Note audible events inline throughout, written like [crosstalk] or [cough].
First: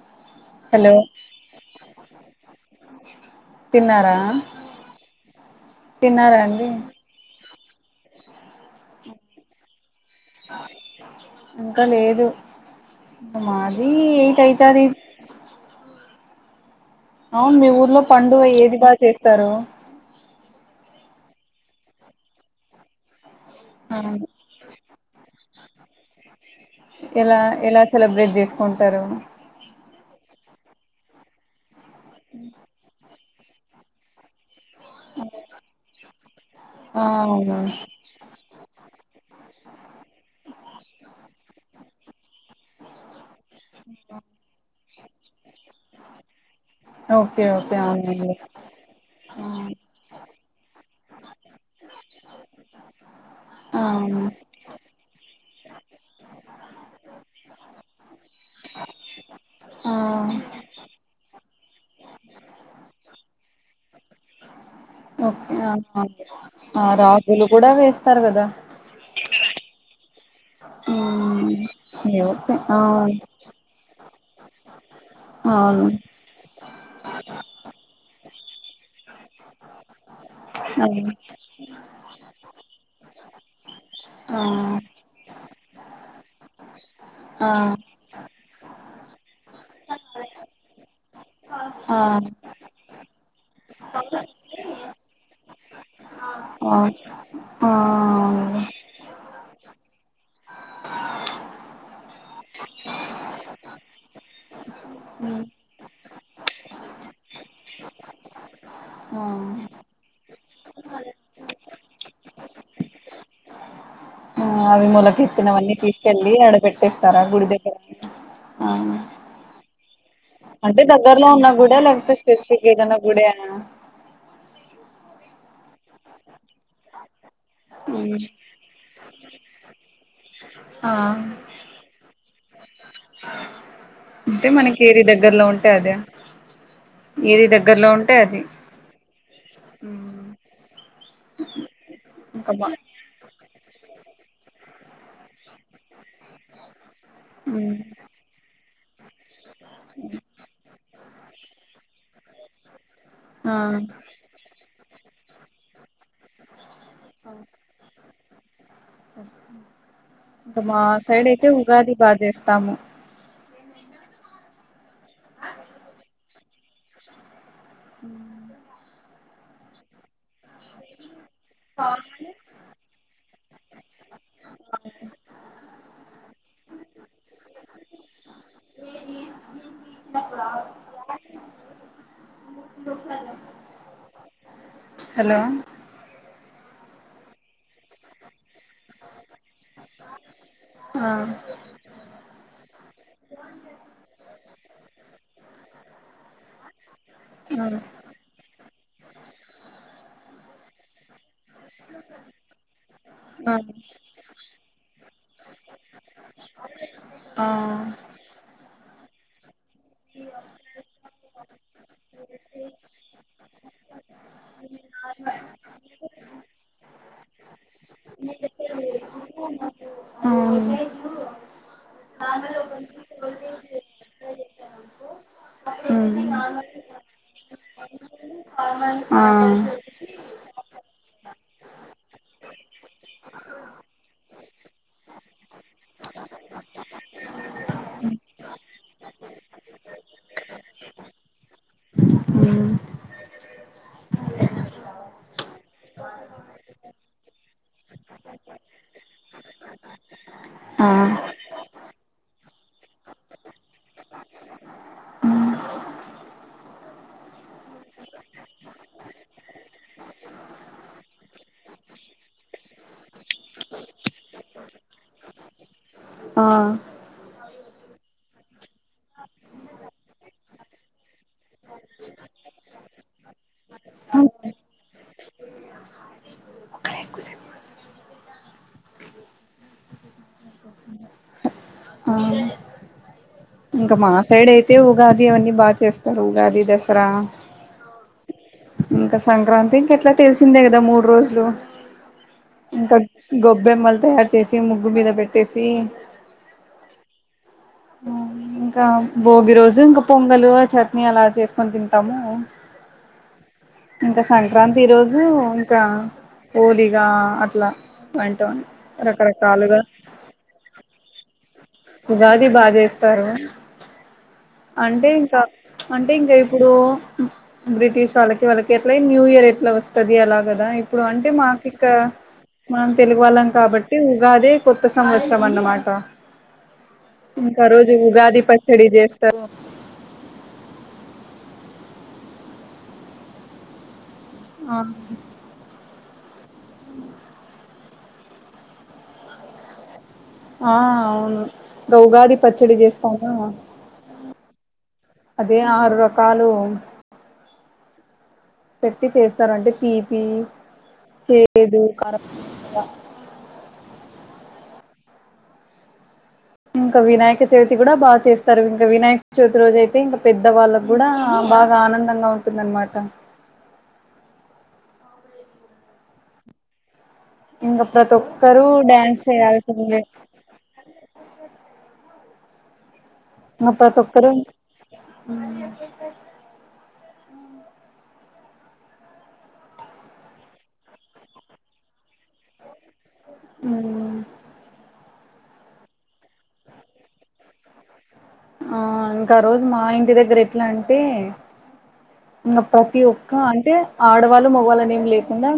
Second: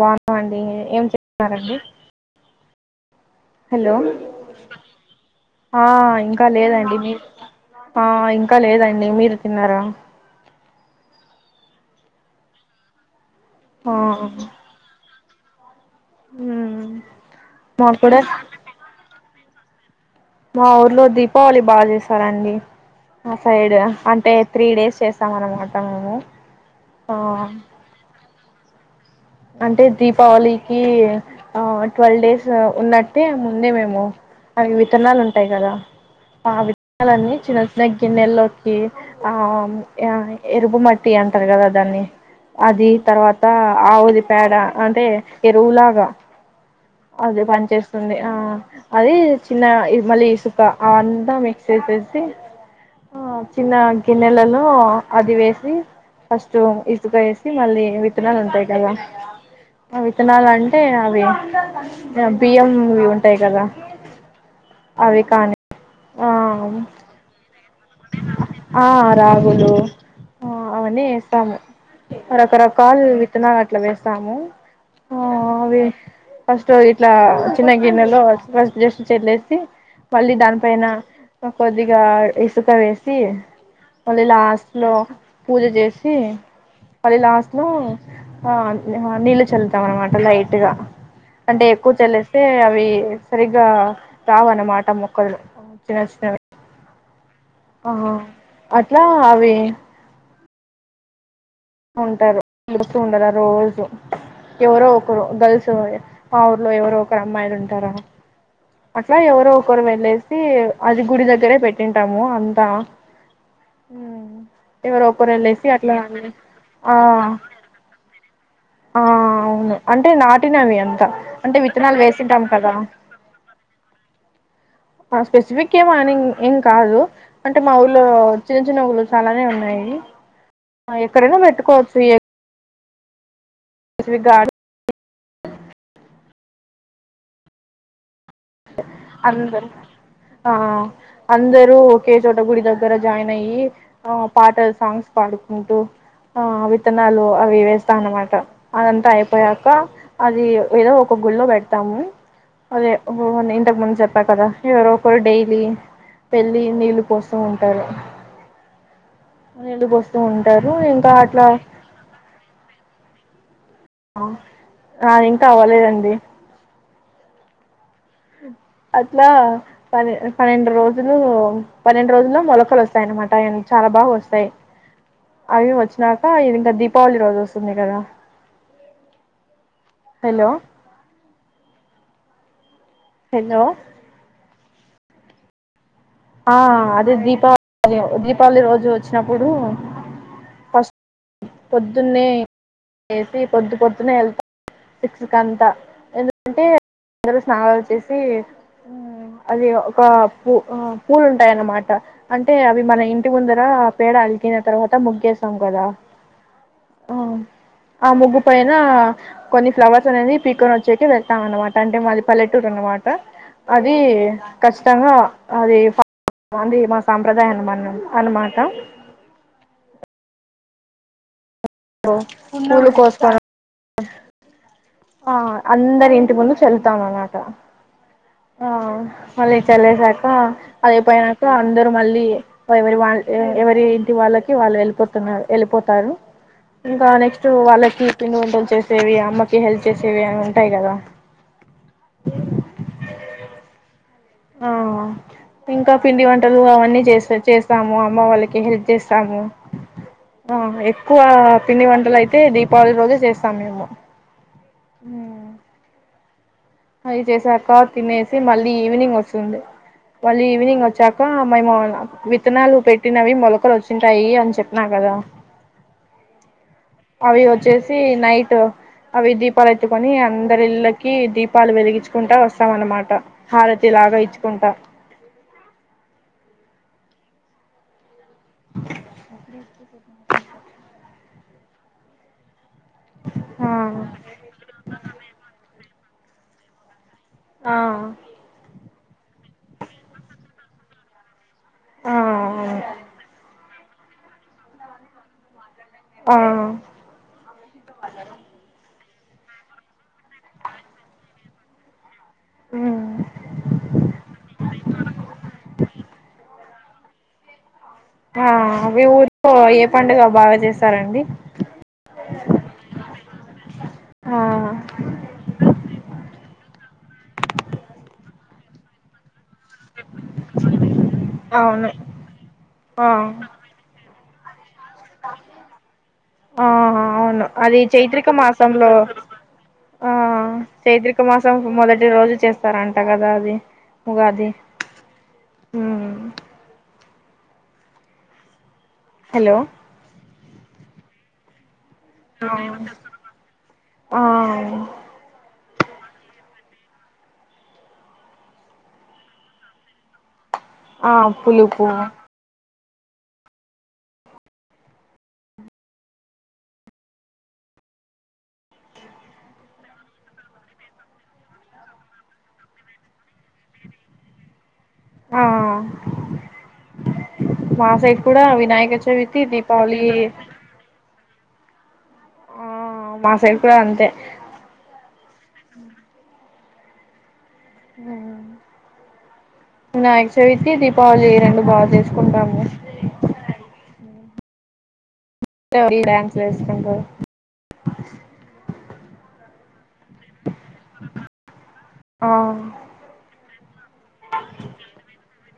బా అండి హలో ఏం చేస్తున్నారండి హలో తిన్నారా ఆ తిన్నారా ఇంకా అండి లేదండి మీ ఆ ఇంకా లేదండి మీరు తిన్నార ఇంకా లేదు మాది ఆ ఏయితేయితంది ఉ అవును మీ ఊర్లో పండుగ ఏది బాగా చేస్తారు మా ఊర్లో దీపావళి బాగా చేసారండి ఆ సైడ్ ఆ అంటే త్రీ డేస్ చేసామన్నమాట మేము ఎలా ఆ ఎలా సెలబ్రేట్ చేసుకో కొంటారు అంటే దీపావళికి ఆ ట్వెల్వ్ డేస్ ఉన్నట్ అంతే ముందే మేము అ విత్తనాలు ఉంటాయి కదా ఆ ఆ విత్తనాలన్నీ అవును చిన్న చిన్న గిన్నెల్లోకి ఆ ఎరుపు మట్టి అంటారు కదా దాన్ని అది తర్వాత ఆది పేడ అంటే ఎరువులాగా అదే ఓకే పని ఓకే చేస్తుంది ఆ అవునండి అది చిన్న మళీ ఇసుక అ అంతా మిక్స్ వసేసి ఆ చిన్న ఆ గిన్నెలలో అది వేసి ఫస్ట్ ఇసుక వేసి మళ్ళీ విత్తనాలు ఉంటాయి కదా ఆ విత్తనాలు అంటే అవి బియంవి ఉంటాయి కదా అవి ఓకే కానీ ఆ ఆ ఆ రాగులు కూడా వేస్తారు కదా ఆ రగుులు ఆ అవన్నీ వేస్తాము మ్మ్ ఓకే ఆ రకరకాలు అవును విత్తనా అట్లా వేస్తాము ఆ అవే అవును ఫస్ట్టు ఇట్లా చిన్నగినెలో ఫిజ్ జస్ట్ చెల్లేసి మళ్ళీ దానిపైన కొద్దిగా వేసి మళ్ళీ ఆ లాస్ట్ లో పూజ చేసి మళ్ళీ ఆ లాస్ట్లో ఆ నీళ్ళు చల్లుతాం అనమాట లైట్గా అంటే ఎక్కువ ఆ చెల్లేస్తే అవి సరిగ్గా రావు అన్నమాట మొక్కలు చిన్న చిన్నవి ఆ ఆ అట్లా అవి ఉంటారు తెలుపుస్తూ ఉండారా రోజు ఎవరో ఒకరు గర్ల్స్ మా హుర్లో ఎవరో ఒకరు అమ్మాయిలు ఉంటారా అట్లా ఆ ఎవరో ఒకరు వెళ్ళేసి అది గుడి దగ్గరే పెట్టింటాము అంతా ఆ అవి ఎవరో మలక ఒకరు వెళ్ళేసి ఎత్తినవన్న అట్లా తీసుకెళ్ళి ఆడపెట్ ఆ ట్టస్తర గుడిదగారా ఆ అవును అంట అంటే దగ్గరలో ఉన్న గూడా లేకపోతే వేసింటాం స్పెసిఫిక్ కదా ఏదైనా గుడేనా స్పెసిఫిక్ ఏం అని ఏం కాదు అంటే మా ఊళ్లో మ్ చిన్న చిన్న ఊళ్ళ చాలానే ఉన్నాయి ఎక్కడైనా పెట్టుకోవచ్చు హ స్పెసిఫిక్ గా అంటే మనకి ఏది దగ్గరలో ఉంటే అదే ఏది దగ్గర్లో ఉంటే అది అందరికి మ్ ఆ అందరూ ఓకే చోట ఇంకా గుడి మా దగ్గర జాయిన్ ఆ పాట సాంగ్స్ పాడుకుంటూ ఆ అవి విత్తనాలు అవి మ్ వేస్తా అన్నమాట అదంతాయి పోయాక అది ఏదో ఒక గుళ్ళో పెడతాము అదే ఓహో నే ఆ ఇంతకు ముందు చెప్పా కదా ఏవరో ఒకరు డైలీ పెళ్లి నీల్లు పోస్తూ ఉంటారు నీళ్ళు పోస్తూ ఉంటారు మా ఇంకా సైడ్ అట్లా అయితే ఉగాది బా జేస్తాము నాది ఇంకా అవ్వలేదండి అట్లా పనే పన్నెండు రోజు పన్నెండు రోజుల్లో మొలకలు వస్తాయన్నమాట చాల బాగ వస్తాయి అవి వచ్చినాక ఇది ఇంక దీపావళి రోజు వస్త తోంది కదా హలో హెలో హలో ఆ అది దీపావళిీ అదే దీప్ దీపాళి రోజు వచ్చినప్పుడు ఫస్ట్ ఆ పొద్దున్నే వేసి పొద్దు పొద్దునే వెళ్తా సిక్స్ అంతా ఎందుకంటే అందరూ స్నానాలు ఆ చేసి అది ఒక పూవ్ పూలు ఉంటాయిన్నమాట అంటే అవి మన ఇంటి ముందర ఆ పేడ అలికిన తర్వాత ముగ్గేస్తం గదా ఆ ఆ ముగ్గు పైన కొన్ని ఫ్లవర్స్ అనేది పీక్కోని వచ్చేకి వెళ్తాం అన్నమాట అంటే మాది పల్లెటూరు అన్న మాట అది ఖచ్చితంగా అది అంది మా సాంప్రదయాన్ని మన్న అనమాట ఊ దలో పూలు కోసుకొని [unintelligible] ఆ అందరి ఇంటి ముందు చల్లుతాం అన్నమాట. చ [unintelligible] ఆ మళ్లీ చలే సాకా. అయిపోయినాక అందరు మళ్ళీ ఎవరి వాళ్ళు ఎవరి ఇంటి వాళ్ళకి వాళ్ళు వెళ్ళిపోతున్నారు. వెళ్ళిపోతారు ఇంకా నెక్ట్స్ వాళ్ళకి పిండి వంటలు చేసేవి అమ్మకి హెల్ప్. ఇచ్చేసేవి అని ఉంటాయి కదా. [inaudible] ఆ ఇంకా పిండి వంటలు అవన్నీ చేసి చేస్తాము అమ్మ వాళ్ళకి హెల్ప్ చేస్తాను. ఆ ఎక్కువ పిండి వంటలు అయితే దీపావళి రోజు చేస్తాము మేము. అది చేసాక తినేసి మళ్ళీ ఈవినింగ్ వస్తుంది. మళ్ళీ ఈవినింగ్ వచ్చాక మేము విత్తనాలు పెట్టినవి మొలకలు వచ్చింటాయి అని చెప్పిన గదా? ఆ అవి వచ్చేసి నైట్ అవి దీపాలెత్తుకొని అందరి ఇళ్ళకి దీపాలు వెలిగించుకుంటా వస్తాం అన్నమాట. హారతిలాగ ఇచ్చుకుంటా. ఎక్కువసేపు ఆ! ఇంక మా ఆ సైడ్ అయితే ఉగాది అవన్నీ బాగా చేస్త. ఉగాది, దసరా. ఆ! ఇంక సంక్రాంతి ఇంక ఎట్లా తెలిసిందే కదా! మూడు రోజులు. ఆ ఆ ఇంక గొబ్బెమ్మళ్! తయార్ చేసి, ముగ్గు మీద పెట్టేసి. హ్మ్! ఊ ఇంకా! భోగి రోజు ఇంకా పొంగలు చట్నీ అలా చేసుకొని తింటాము. ఆఓ [unintelligible] ఇంకా సంక్రాంతి రోజు ఇంకా ఓలిగా అట్లా. ఆ అంటాం ఆ ఊరిలో రకరకాలుగా ఏ పండుగ బాగా చేస్తారండి. ఉగాది బా చేస్తారు. ఆ అంటే ఇంకా అంటే ఇంకా ఎప్ ఇప్పుడు బ్రిటిష్ వాళ్ళకి వాళ్ళకి ఎట్లా న్యూ ఇయర్ ఎ. ఇట్లా వస్తాది అలాగదా, ఇప్పుడు అంటే మాకు ఇక అవును మనం ఆ తెలుగు వాళ్ళం కాబట్టి. అ కాద [unintelligible] కొత్త సంవత్సరం అన్నమాట. ఆ అవును ఇంకా అది రోజు చైత్రిక ఉగాది పచ్చడి మాసంలో చేస్తారు ఆ చైత్రికమ్ మాసం మొదటి రోజు చేస్తారంట కదా అది. ఉగాది ఆ హ్మ్! హలో! ఆ అవును. ఉగాది పచ్చడి చేస్తామా? ఆ అదే ఆరు రకాలు పెట్టి చేస్తారు అంటే తీపి ఆ చేదు పులుపు కారం ఇంకా వినాయక చవితి కూడా బాగా చేస్తారు ఇంకా వినాయక చవితి రోజు అయితే ఇంకా పెద్ద వాళ్ళకి కూడా బాగా ఆనందంగా ఉంటుందనమాట ఆ ఇంకా మా ప్రతి సైడ్ కూడా ఒక్కరుూ వినాయక డ్యాన్స్ చవితి దీపావళి చేయాల్సిందే ఆ మా సైడ్ ఇంకా కూడా ప్రతి అంతే ఒకరు ఉమ్ వీనాయక చవితి దీపావళి్య రెండు బాగా చేసుకుంటాము లే అ డాన్సులు వేస్తారు ఆ ఇంకా రోజు మా ఇంటి దగ్గర ఎట్లా అంటే ఆ ఇంకా ప్రతి ఒక్క అంటే ఆడవాళ్ళు మగ్వాళనేమి లేకుండా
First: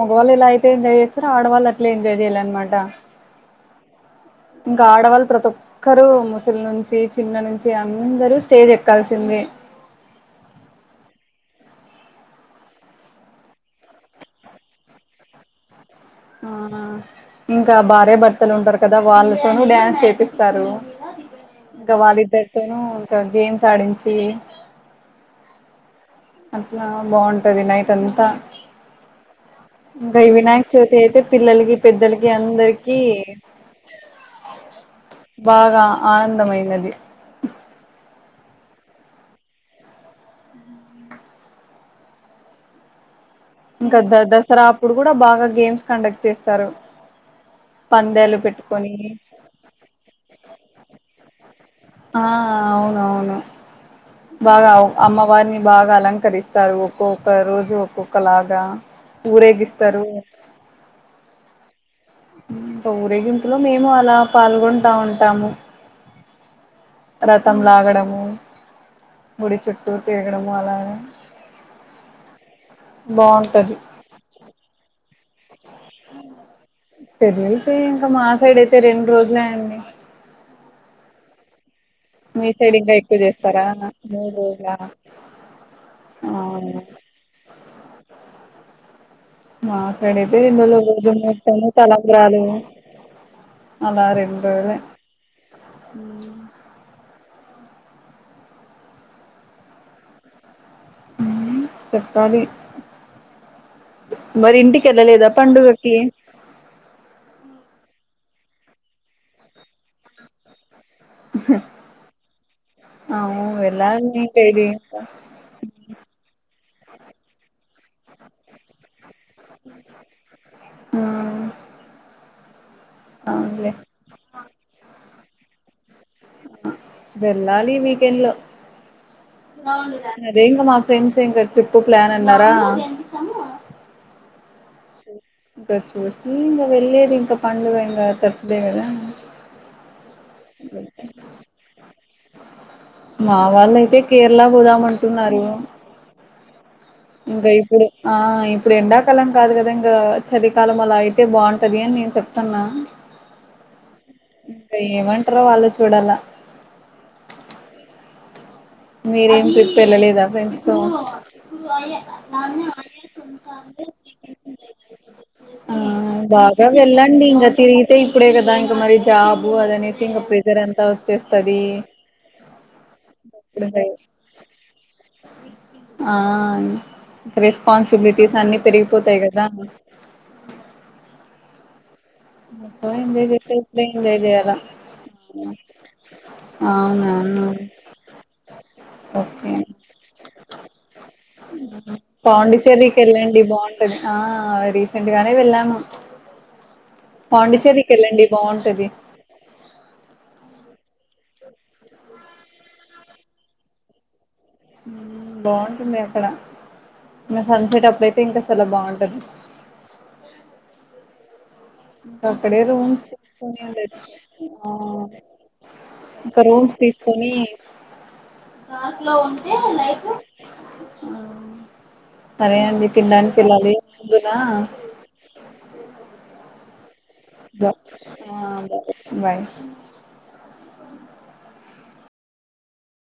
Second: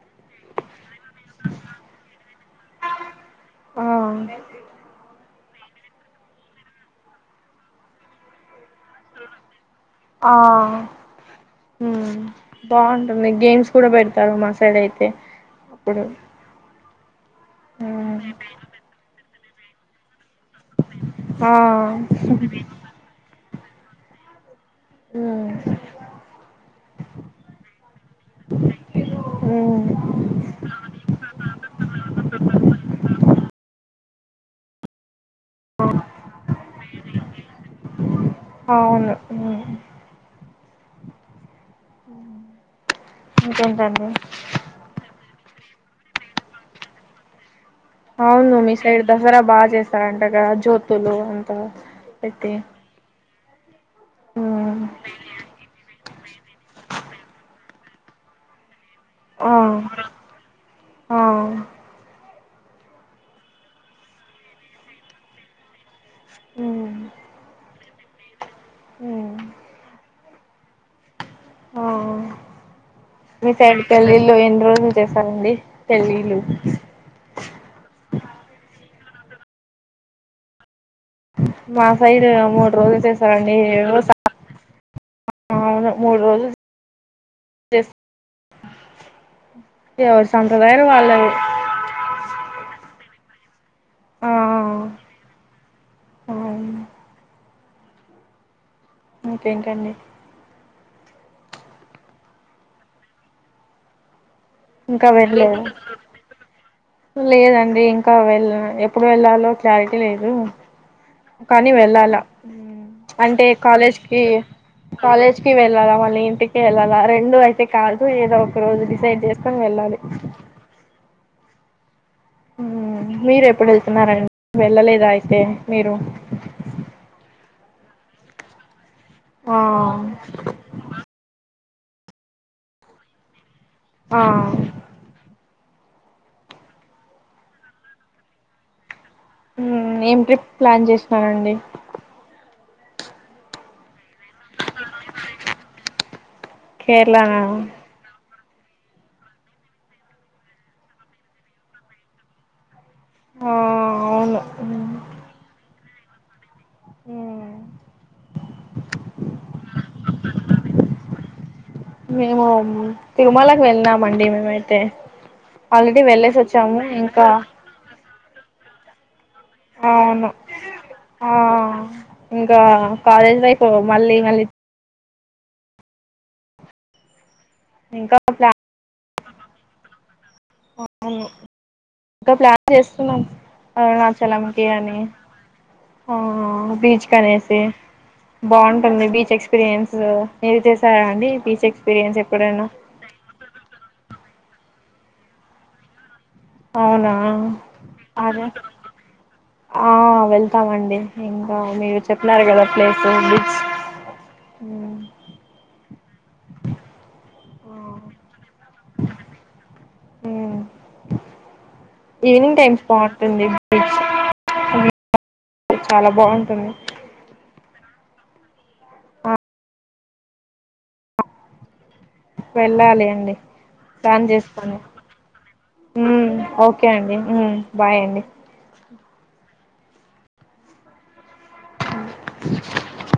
మగవల్ ఎలా అయితే ఎంజాయ్ చే స్తరూ ఆడవాళ్ళు అట్లా ఎంజాయ్ చేయాలన్నమాట ఆ ఇంకా ఆడవాళ్ళు ప్రతి ఒక్కరు ముసలి నుంచి చిన్న నుంచి అందరూ స్టేజ్ ఎక్కాల్సింది ఉమ్ బాగుంటుంది గేమ్స్ కూడా పెడతారు మా సైడ్ అయితే అప్పుడు ఆ ఇంకా భార్య హ్మ్ భర్తలు ఉంటారు కదా వాళ్ళు తోను డాన్స్ చిప్స్ స్తారు ఆ ఇంకా వాళ్ళిద్దరితోనూ ఇంకా గేమ్స్ ఆడించి ఆ అట్లా బాగుంటది నైట్ అంతా హ్మ్ ఇంకా ఈ వినాయక చవితి అయితే పిల్లలకి పెద్దలకి అందరికి బాగా ఆనందమైనది అవును ఉమ్ అ ఇంకా దసరా అప్పుడు కూడా బాగా గేమ్స్ కండక్ట్ చేస్తారు పందేలు అవును మీ పెట్టుకొని సైడ్ దసరా బాగా చేస్తారంటగా జ్యోతులు అంత ఆ పెట్టి అవునవును బాగా హ్మ్ అమ్మవారిని బాగా అలంకరిస్తారు ఒక్కొక్క రోజు ఒక్కొక్క ఒకలాగా ఆ ఊరేగిస్తారు ఆ ఇంకా ఉరేగింపులో మేము అలా పాల్గొంటా ఉంటాము ఉ రథం లాగడము హ్మ్ గుడి చుట్టు తేగడం వాళ ఆ మీ బాగుంటది సైడ్ పెళ్ళిళ్ళ ఎన్ని రోజులు చేసారంండి పెళ్ళిళ్ళు అతే ఇంకా మా సైడ్ అయితే రెండు రోజులే అండి మా సైడ్ మీ మూడు సైడ్ ఇంకా రోజులు ఎక్కువ చేస్తారండి చేస్తారా ఏవో మూడు రోజుల అవును మూడు అ రోజులు చేస్ మా సైడ్ ఎవరి అయితే దీందుోళ్ళు సంప్రదాయాలు రోజు వాళ్ళవి మూతాము తలంకరాలు అలా ఆ రడు పోలే కేంకండి చక్కళి మరి ఇంటికి ఇంకా వెళ్ళలేదా వెళ్ళలేదు పండుగకి ఇకా వెళ్ళ ఎప్పుడు వెళ్ళాలో క్లారిటీ లేదు కానీ వెళ్ళాలా అవును అంటే కాలేజ్ వెళ్ళాలి కి ఇంకా ఇది ఇంకా కాలేజ్కి వెళ్ళాలా మళ్ళీ ఇంటికి వెళ్ళాలా రెండు అయితే కాదు ఏదో ఒక రోజు డిసైడ్ చేస్త ఎలాల ఆ మీరు ఎప్పుడు అవునులే వెళ్తున్నారండి వెళ్ళలేదా అ మీరు వెళ్ళ ఆ దేంగ మా ఫెండ్స్ం ట్రిప్పు ప్లాన్ అన్నారా ఆ ఇంకా చూసి ఇంకా వెళ్లేేది ఇంకా పండుగ ఇంకా తరిచద కదా ఏం ట్రిప్ ప్లాన్ చేసిననండి మా వాళ్ళు అయితే కేరళ పోదామంటున్నారు కేరళనా కాపుడు ఆ ఇప్పుడు ఎండాకాలం కాదు కదా ఇంకా చలికాలం అలా అయితే బాగుంటది అని నేను చెప్తున్నా ఆ అవును ఇంకా ఏమంటార ఆలోచ చుడలా అ మీరేం వెళ్ళలేదా ఫ్రెండ్స్ తో మేము తిరుమలకి వెళ్ళినామండి మేమైతే ఆ ఆల్రెడీ వెళ్ళేసి బాగా వచ్చాము వెళ్ళండి ఇంకా తిరిగితే కప్పుడే కదాం మరి చ అవును ఆ ఇంకా కాలేజ్ లైఫ్ పో మళ్ళీ మళ్ళీ ఆ ఇంకా రెస్పాన్సిబిలిటీస్ అన్ని ప్లాన్ పెరిగిపోతాయి కదా బా అవును ఇంకా ప్లాన్ సో చేస్తున్నాం ఎంజాయ్ చేసే ఇప్పుడే ఎంజాయ్ అరుణాచలంకి అని చేయాలా బీచ్ అవునా కనేసి బాగుంటుంది, బీచ్ ఓకే ఎక్స్పీరియన్స్ మీరు చేసారా అండి బీచ్ ఎక్స్పీరియన్స్ ఎప్పుడైనా, పాండిచ్చేరికి రెండు వారలు వెళ్ళాము, అవునా పాండిచ్చేరికి వెళ్ళండి అదే బాగుంటది ఆ వెళ్తామండి, ఇంకా మీరు చెప్నారు కదా ప్లేసు బిచ్, ఉ బన్ ఇన్న ఇక్కడ ఇ సన్సెట్ అప్పుడు అయితే ఇంకా చాలా బాగుంటంది. ఇంకా ఈవినింగ్ అక్కడే టైమ్స్ రూమ్స్ బాగుంటుంది తీసుకొని బీచ్ ఉండొచ్చు ఆ చాలా ఇంకా బాగుంటుంది రూమ్స్ తీసుకొన్ని, పార్క్ లో ఆ ఉంటే లైఫ్, వెళ్ళాలి అండి టైమ్ ముందునా చేసుకొని, ఉ ఓకే ఓకే అండి, ఉ బ బాయ్ అండి, ఆ బాయ్ బాయ్ [unintelligible]